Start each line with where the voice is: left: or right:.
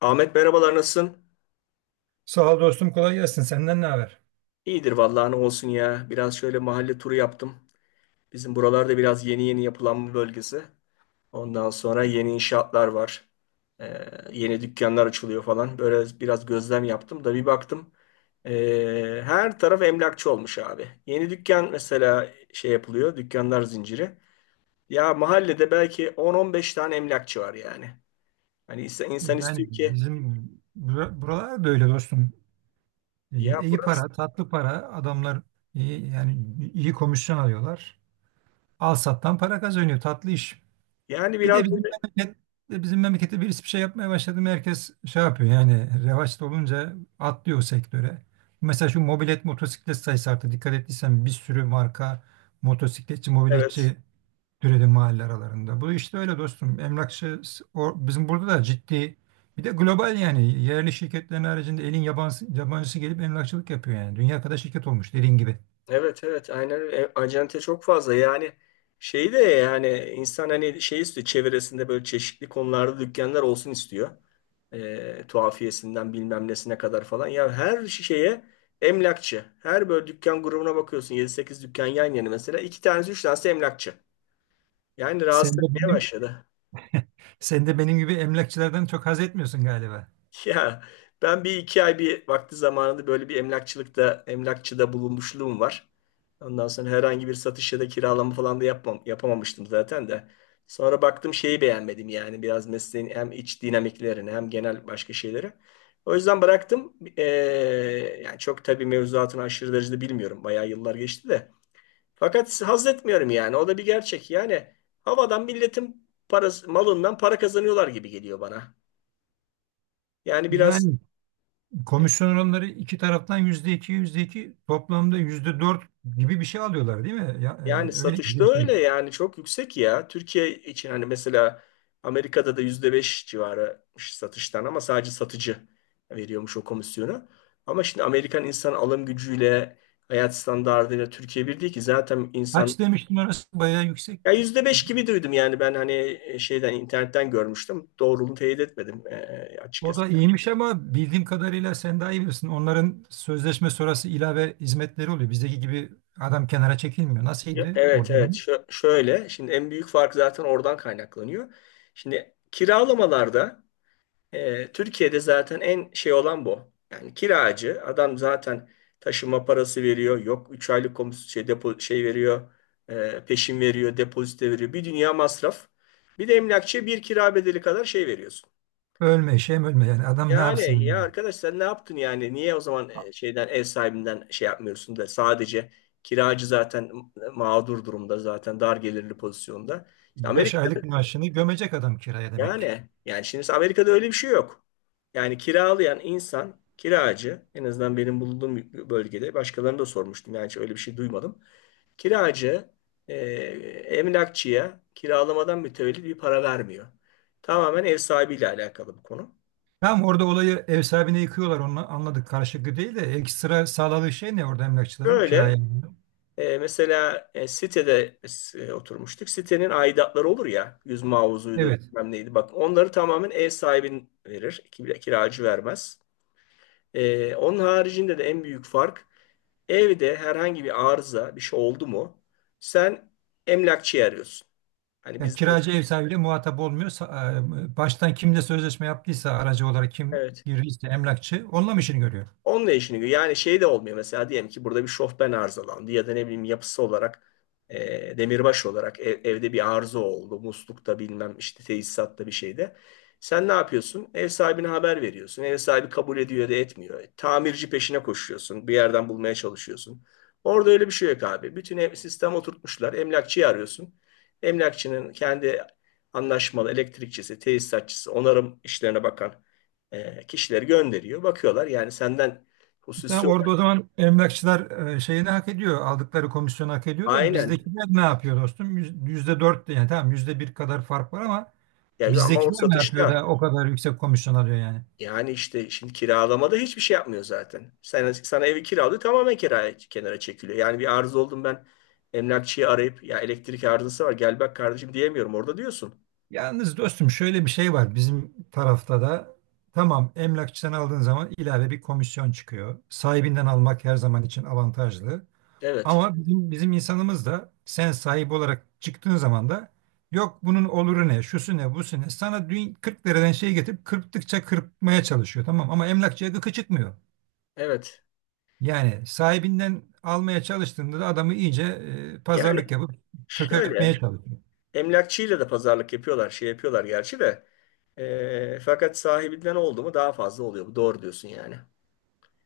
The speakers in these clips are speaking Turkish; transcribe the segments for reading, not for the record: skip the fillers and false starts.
left: Ahmet, merhabalar, nasılsın?
right: Sağ ol dostum, kolay gelsin. Senden ne haber?
left: İyidir vallahi, ne olsun ya. Biraz şöyle mahalle turu yaptım. Bizim buralarda biraz yeni yeni yapılanma bölgesi. Ondan sonra yeni inşaatlar var. Ee, yeni dükkanlar açılıyor falan. Böyle biraz gözlem yaptım da bir baktım. Her taraf emlakçı olmuş abi. Yeni dükkan mesela şey yapılıyor. Dükkanlar zinciri. Ya, mahallede belki 10-15 tane emlakçı var yani. Hani insan, insan
right: Yani
left: istiyor ki,
right: buralar da öyle dostum.
left: ya
right: İyi iyi
left: burası,
right: para, tatlı para. Adamlar iyi, yani iyi komisyon alıyorlar. Al sattan para kazanıyor. Tatlı iş.
left: yani
right: Bir
left: biraz
right: de bizim
left: böyle.
right: memleket, Bizim memlekette birisi bir şey yapmaya başladı mı herkes şey yapıyor. Yani revaçta olunca atlıyor o sektöre. Mesela şu mobilet motosiklet sayısı arttı. Dikkat ettiysen bir sürü marka motosikletçi,
left: Evet.
right: mobiletçi türedi mahalle aralarında. Bu işte öyle dostum. Emlakçı o, bizim burada da ciddi bir de global, yani yerli şirketlerin haricinde elin yabancısı gelip emlakçılık yapıyor yani. Dünya kadar şirket olmuş dediğin gibi.
left: Evet evet, aynen öyle. E, acente çok fazla, yani şeyi de yani insan hani şey istiyor, çevresinde böyle çeşitli konularda dükkanlar olsun istiyor. E, tuhafiyesinden bilmem nesine kadar falan. Ya, her şeye emlakçı. Her böyle dükkan grubuna bakıyorsun, yedi sekiz dükkan yan yana, mesela iki tanesi üç tanesi emlakçı. Yani rahatsız
right: Sen de
left: etmeye
right: benim,
left: başladı.
right: Sen de benim gibi emlakçılardan çok haz etmiyorsun galiba.
left: Ya, ben bir iki ay bir vakti zamanında böyle bir emlakçıda bulunmuşluğum var. Ondan sonra herhangi bir satış ya da kiralama falan da yapamamıştım zaten de. Sonra baktım şeyi beğenmedim, yani biraz mesleğin hem iç dinamiklerini hem genel başka şeyleri. O yüzden bıraktım. Yani çok tabii mevzuatını aşırı derecede bilmiyorum. Bayağı yıllar geçti de. Fakat haz etmiyorum yani. O da bir gerçek. Yani havadan milletin parası, malından para kazanıyorlar gibi geliyor bana. Yani biraz.
right: Yani komisyon oranları iki taraftan %2, yüzde iki, toplamda %4 gibi bir şey alıyorlar değil mi? Ya,
left: Yani
right: öyle
left: satışta
right: bir
left: öyle
right: şey.
left: yani, çok yüksek ya. Türkiye için hani mesela Amerika'da da %5 civarı satıştan, ama sadece satıcı veriyormuş o komisyonu. Ama şimdi Amerikan insan alım gücüyle, hayat standartıyla Türkiye bir değil ki zaten insan,
right: Kaç demiştin, orası bayağı yüksek.
left: ya %5 gibi duydum yani ben, hani şeyden internetten görmüştüm. Doğruluğunu teyit etmedim,
right: O
left: açıkçası.
right: da iyiymiş ama bildiğim kadarıyla sen daha iyi bilirsin. Onların sözleşme sonrası ilave hizmetleri oluyor. Bizdeki gibi adam kenara çekilmiyor.
left: Ya,
right: Nasılydı
left: evet
right: orada
left: evet.
right: durum?
left: Şöyle şimdi en büyük fark zaten oradan kaynaklanıyor. Şimdi kiralamalarda Türkiye'de zaten en şey olan bu. Yani kiracı adam zaten taşıma parası veriyor. Yok, 3 aylık şey, depo şey veriyor. Peşin veriyor, depozite veriyor. Bir dünya masraf. Bir de emlakçıya bir kira bedeli kadar şey veriyorsun.
right: Ölme, şey mi, ölme yani adam ne
left: Yani ya
right: yapsın?
left: arkadaş, sen ne yaptın yani? Niye o zaman şeyden ev sahibinden şey yapmıyorsun da sadece kiracı zaten mağdur durumda, zaten dar gelirli pozisyonda. İşte
right: 5
left: Amerika.
right: aylık maaşını gömecek adam kiraya demek.
left: Yani şimdi Amerika'da öyle bir şey yok. Yani kiralayan insan, kiracı, en azından benim bulunduğum bölgede başkalarını da sormuştum, yani hiç öyle bir şey duymadım. Kiracı e, emlakçıya kiralamadan mütevellit bir para vermiyor. Tamamen ev sahibiyle alakalı bu konu.
right: Tamam, orada olayı ev sahibine yıkıyorlar onu anladık, karşılıklı değil de ekstra sağladığı şey ne orada emlakçıların kiraya?
left: Böyle mesela sitede oturmuştuk. Sitenin aidatları olur ya, yüz mavuzuydu
right: Evet.
left: bilmem neydi, bak onları tamamen ev sahibin verir. Kiracı vermez. Onun haricinde de en büyük fark, evde herhangi bir arıza, bir şey oldu mu sen emlakçıyı arıyorsun. Hani
right: Yani
left: bizde mesela,
right: kiracı ev sahibiyle muhatap olmuyor. Baştan kimle sözleşme yaptıysa, aracı olarak kim
left: evet.
right: girdiyse emlakçı onunla mı işini görüyor?
left: Onunla işini görüyor. Yani şey de olmuyor, mesela diyelim ki burada bir şofben arızalandı ya da ne bileyim, yapısı olarak demirbaş olarak evde bir arıza oldu. Muslukta bilmem işte, tesisatta, bir şeyde. Sen ne yapıyorsun? Ev sahibine haber veriyorsun. Ev sahibi kabul ediyor ya da etmiyor. Tamirci peşine koşuyorsun. Bir yerden bulmaya çalışıyorsun. Orada öyle bir şey yok abi. Bütün ev, sistem oturtmuşlar. Emlakçıyı arıyorsun. Emlakçının kendi anlaşmalı elektrikçisi, tesisatçısı, onarım işlerine bakan kişileri gönderiyor. Bakıyorlar yani, senden hususi
right: Tamam, orada o
left: olarak-
right: zaman emlakçılar şeyini hak ediyor. Aldıkları komisyonu hak ediyor da
left: aynen.
right: bizdekiler ne yapıyor dostum? Yüzde dört de yani tamam, %1 kadar fark var ama
left: Ya ama o
right: bizdekiler ne yapıyor
left: satışta,
right: da o kadar yüksek komisyon alıyor yani.
left: yani işte şimdi kiralamada hiçbir şey yapmıyor zaten. Sana evi kiralıyor, tamamen kiraya, kenara çekiliyor. Yani bir arıza oldum ben, emlakçıyı arayıp ya elektrik arızası var gel bak kardeşim diyemiyorum orada, diyorsun.
right: Yalnız dostum şöyle bir şey var bizim tarafta da, tamam emlakçıdan aldığın zaman ilave bir komisyon çıkıyor. Sahibinden almak her zaman için avantajlı.
left: Evet.
right: Ama bizim insanımız da sen sahip olarak çıktığın zaman da yok bunun oluru ne, şusu ne, busu ne. Sana dün 40 liradan şey getirip kırptıkça kırpmaya çalışıyor, tamam ama emlakçıya gıkı çıkmıyor.
left: Evet.
right: Yani sahibinden almaya çalıştığında da adamı iyice
left: Yani
right: pazarlık yapıp
left: şöyle,
right: çökertmeye çalışıyor.
left: emlakçıyla da pazarlık yapıyorlar, şey yapıyorlar gerçi de. Fakat sahibinden oldu mu daha fazla oluyor. Bu doğru, diyorsun yani.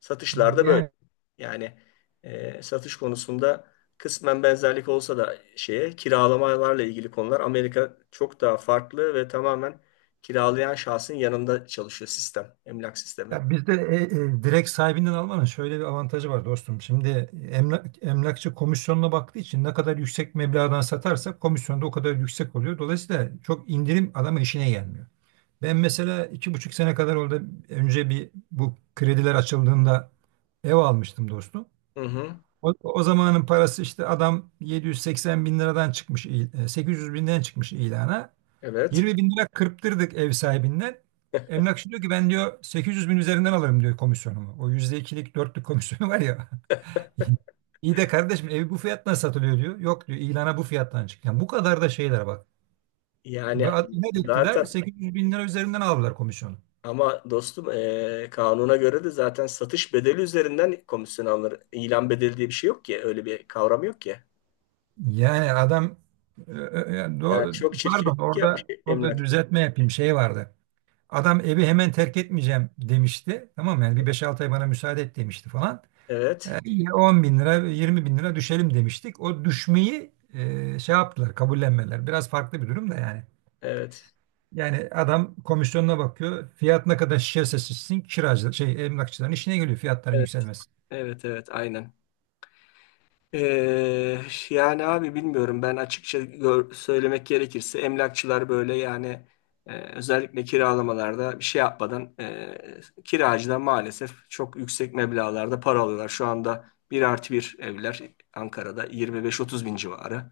left: Satışlarda böyle.
right: Yani
left: Yani satış konusunda kısmen benzerlik olsa da şeye, kiralamalarla ilgili konular Amerika çok daha farklı ve tamamen kiralayan şahsın yanında çalışıyor sistem, emlak sistemi.
right: ya bizde direkt sahibinden almanın şöyle bir avantajı var dostum. Şimdi emlakçı komisyonuna baktığı için ne kadar yüksek meblağdan satarsak komisyon da o kadar yüksek oluyor. Dolayısıyla çok indirim adamın işine gelmiyor. Ben mesela 2,5 sene kadar orada önce bir bu krediler açıldığında ev almıştım dostum.
left: Hı hı,
right: O zamanın parası, işte adam 780 bin liradan çıkmış, 800 binden çıkmış ilana.
left: evet.
right: 20 bin lira kırptırdık ev sahibinden. Emlakçı diyor ki ben diyor 800 bin üzerinden alırım diyor komisyonumu. O yüzde ikilik 4'lük komisyonu var ya. İyi de kardeşim evi bu fiyattan satılıyor diyor. Yok diyor, ilana bu fiyattan çık. Yani bu kadar da şeyler bak. Ve
left: Yani
right: ne ettiler?
left: zaten
right: 800 bin lira üzerinden aldılar komisyonu.
left: ama dostum, kanuna göre de zaten satış bedeli üzerinden komisyon alınır. İlan bedeli diye bir şey yok ki. Öyle bir kavram yok ki.
right: Yani adam yani
left: Yani çok
right: pardon
left: çirkeflik yapmış
right: orada
left: emlakçı.
right: düzeltme yapayım, şey vardı. Adam evi hemen terk etmeyeceğim demişti. Tamam mı? Yani bir beş altı ay bana müsaade et demişti falan.
left: Evet,
right: İyi, 10 bin lira, 20 bin lira düşelim demiştik. O düşmeyi şey yaptılar, kabullenmeler. Biraz farklı bir durum da yani.
left: evet.
right: Yani adam komisyonuna bakıyor. Fiyat ne kadar şişerse şişsin kiracı, şey, emlakçıların işine geliyor fiyatların
left: Evet.
right: yükselmesi.
left: Evet, evet, aynen. Ee, Yani abi bilmiyorum, ben açıkça söylemek gerekirse emlakçılar böyle yani, özellikle kiralamalarda bir şey yapmadan kiracıdan maalesef çok yüksek meblağlarda para alıyorlar. Şu anda 1+1 evler Ankara'da 25-30 bin civarı.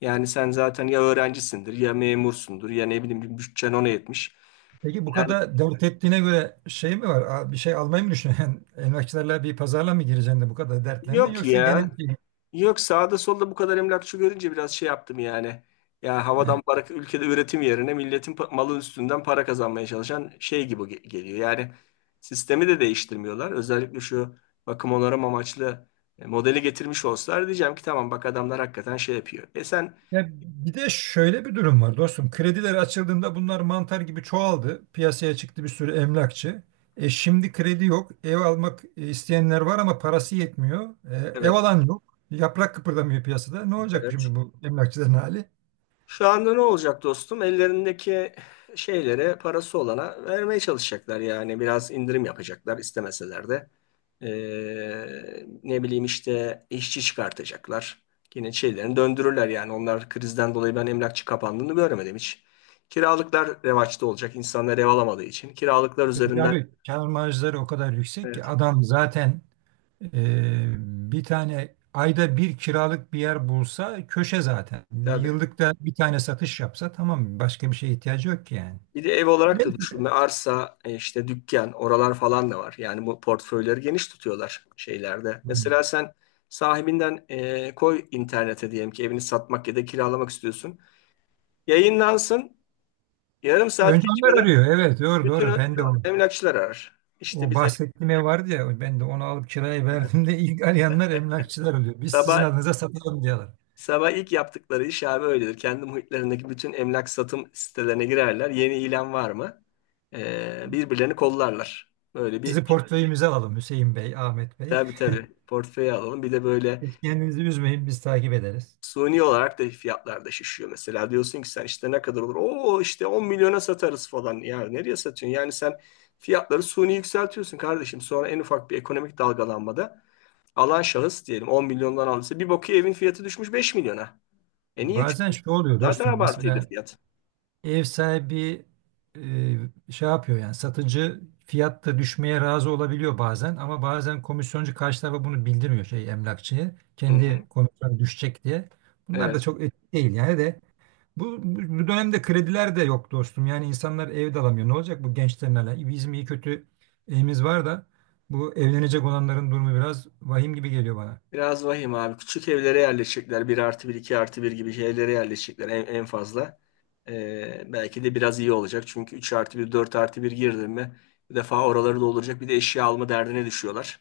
left: Yani sen zaten ya öğrencisindir ya memursundur ya ne bileyim, bir bütçen ona yetmiş.
right: Peki bu
left: Yani
right: kadar dert ettiğine göre şey mi var? Bir şey almayı mı düşünüyorsun? Emlakçılarla bir pazarla mı gireceksin de bu kadar dertlendin
left: yok
right: yoksa genel
left: ya.
right: şey mi?
left: Yok, sağda solda bu kadar emlakçı görünce biraz şey yaptım yani. Ya, havadan para, ülkede üretim yerine milletin malı üstünden para kazanmaya çalışan şey gibi geliyor. Yani sistemi de değiştirmiyorlar. Özellikle şu bakım onarım amaçlı modeli getirmiş olsalar diyeceğim ki tamam bak, adamlar hakikaten şey yapıyor. E sen.
right: Ya bir de şöyle bir durum var dostum. Krediler açıldığında bunlar mantar gibi çoğaldı. Piyasaya çıktı bir sürü emlakçı. E şimdi kredi yok. Ev almak isteyenler var ama parası yetmiyor. E, ev
left: Evet,
right: alan yok. Yaprak kıpırdamıyor piyasada. Ne olacak
left: evet.
right: şimdi bu emlakçıların hali?
left: Şu anda ne olacak dostum? Ellerindeki şeylere, parası olana vermeye çalışacaklar yani. Biraz indirim yapacaklar istemeseler de. Ne bileyim işte, işçi çıkartacaklar. Yine şeylerini döndürürler yani. Onlar, krizden dolayı ben emlakçı kapandığını göremedim hiç. Kiralıklar revaçta olacak. İnsanlar ev alamadığı için. Kiralıklar
right: Çünkü
left: üzerinden.
right: abi kâr marjları o kadar yüksek ki
left: Evet.
right: adam zaten e, bir tane ayda bir kiralık bir yer bulsa köşe zaten. Bir
left: Tabii.
right: yıllıkta bir tane satış yapsa tamam, başka bir şeye ihtiyacı yok ki yani.
left: Bir de ev olarak da
right: Neyse.
left: düşünme. Arsa, işte dükkan, oralar falan da var. Yani bu portföyleri geniş tutuyorlar şeylerde. Mesela sen sahibinden koy internete, diyelim ki evini satmak ya da kiralamak istiyorsun. Yayınlansın. Yarım saat
right: Önce onlar
left: geçmeden
right: arıyor. Evet, doğru
left: bütün
right: doğru. Ben de
left: emlakçılar arar. İşte
right: o
left: biz.
right: bahsettiğim ev vardı ya, ben de onu alıp kiraya
left: Evet.
right: verdiğimde ilk arayanlar emlakçılar oluyor. Biz sizin
left: Sabah
right: adınıza satalım diyorlar.
left: sabah ilk yaptıkları iş abi öyledir. Kendi muhitlerindeki bütün emlak satım sitelerine girerler. Yeni ilan var mı? Birbirlerini kollarlar. Böyle bir,
right: Sizi portföyümüze alalım Hüseyin Bey, Ahmet Bey.
left: tabii tabii portföy alalım. Bir de böyle
right: Hiç kendinizi üzmeyin biz takip ederiz.
left: suni olarak da fiyatlar da şişiyor. Mesela diyorsun ki sen işte ne kadar olur? Oo, işte 10 milyona satarız falan. Yani nereye satıyorsun? Yani sen fiyatları suni yükseltiyorsun kardeşim. Sonra en ufak bir ekonomik dalgalanmada alan şahıs, diyelim 10 milyondan aldıysa, bir bakıyor evin fiyatı düşmüş 5 milyona. E niye?
right: Bazen
left: Çünkü
right: şu oluyor
left: zaten, tabii,
right: dostum,
left: abartıydı
right: mesela
left: fiyat.
right: ev sahibi şey yapıyor yani satıcı fiyatta düşmeye razı olabiliyor bazen ama bazen komisyoncu karşı tarafa bunu bildirmiyor, şey emlakçıya.
left: Hı hı.
right: Kendi komisyon düşecek diye. Bunlar da
left: Evet.
right: çok etik değil yani de bu dönemde krediler de yok dostum. Yani insanlar ev de alamıyor. Ne olacak bu gençlerin hala? Bizim iyi kötü evimiz var da bu evlenecek olanların durumu biraz vahim gibi geliyor bana.
left: Biraz vahim abi. Küçük evlere yerleşecekler. 1+1, 2+1 gibi evlere yerleşecekler en fazla. Belki de biraz iyi olacak. Çünkü 3+1, 4+1 girdin mi bir defa oraları dolduracak. Bir de eşya alma derdine düşüyorlar.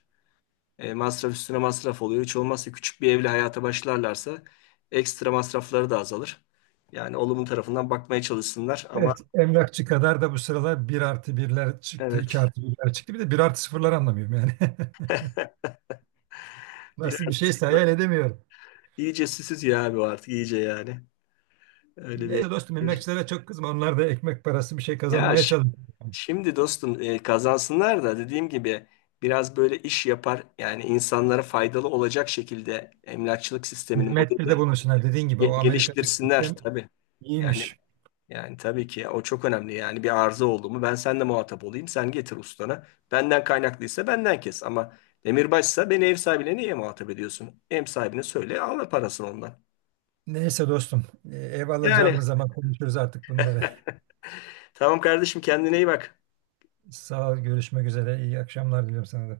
left: Masraf üstüne masraf oluyor. Hiç olmazsa küçük bir evle hayata başlarlarsa ekstra masrafları da azalır. Yani olumlu tarafından bakmaya çalışsınlar ama.
right: Evet, emlakçı kadar da bu sıralar bir artı birler çıktı, 2
left: Evet.
right: artı birler çıktı. Bir de bir artı sıfırlar, anlamıyorum yani. Nasıl bir
left: Biraz
right: şeyse hayal edemiyorum.
left: iyice süsüz ya abi, o artık iyice yani. Öyle bir...
right: Neyse dostum, emekçilere çok kızma. Onlar da ekmek parası bir şey
left: Ya,
right: kazanmaya çalışıyor.
left: şimdi dostum, kazansınlar da dediğim gibi biraz böyle iş yapar yani, insanlara faydalı olacak şekilde emlakçılık sistemini,
right: Hizmette de
left: modeli
right: bulunsunlar. Dediğin gibi o Amerika'daki
left: geliştirsinler
right: sistem
left: tabii. Yani
right: iyiymiş.
left: yani tabii ki o çok önemli. Yani bir arıza oldu mu ben seninle muhatap olayım, sen getir ustana. Benden kaynaklıysa benden kes ama demirbaşsa beni ev sahibine niye muhatap ediyorsun? Ev sahibine söyle, al parasını ondan.
right: Neyse dostum, ev
left: Yani
right: alacağımız zaman konuşuruz artık bunları.
left: tamam kardeşim, kendine iyi bak.
right: Sağ ol, görüşmek üzere. İyi akşamlar diliyorum sana da.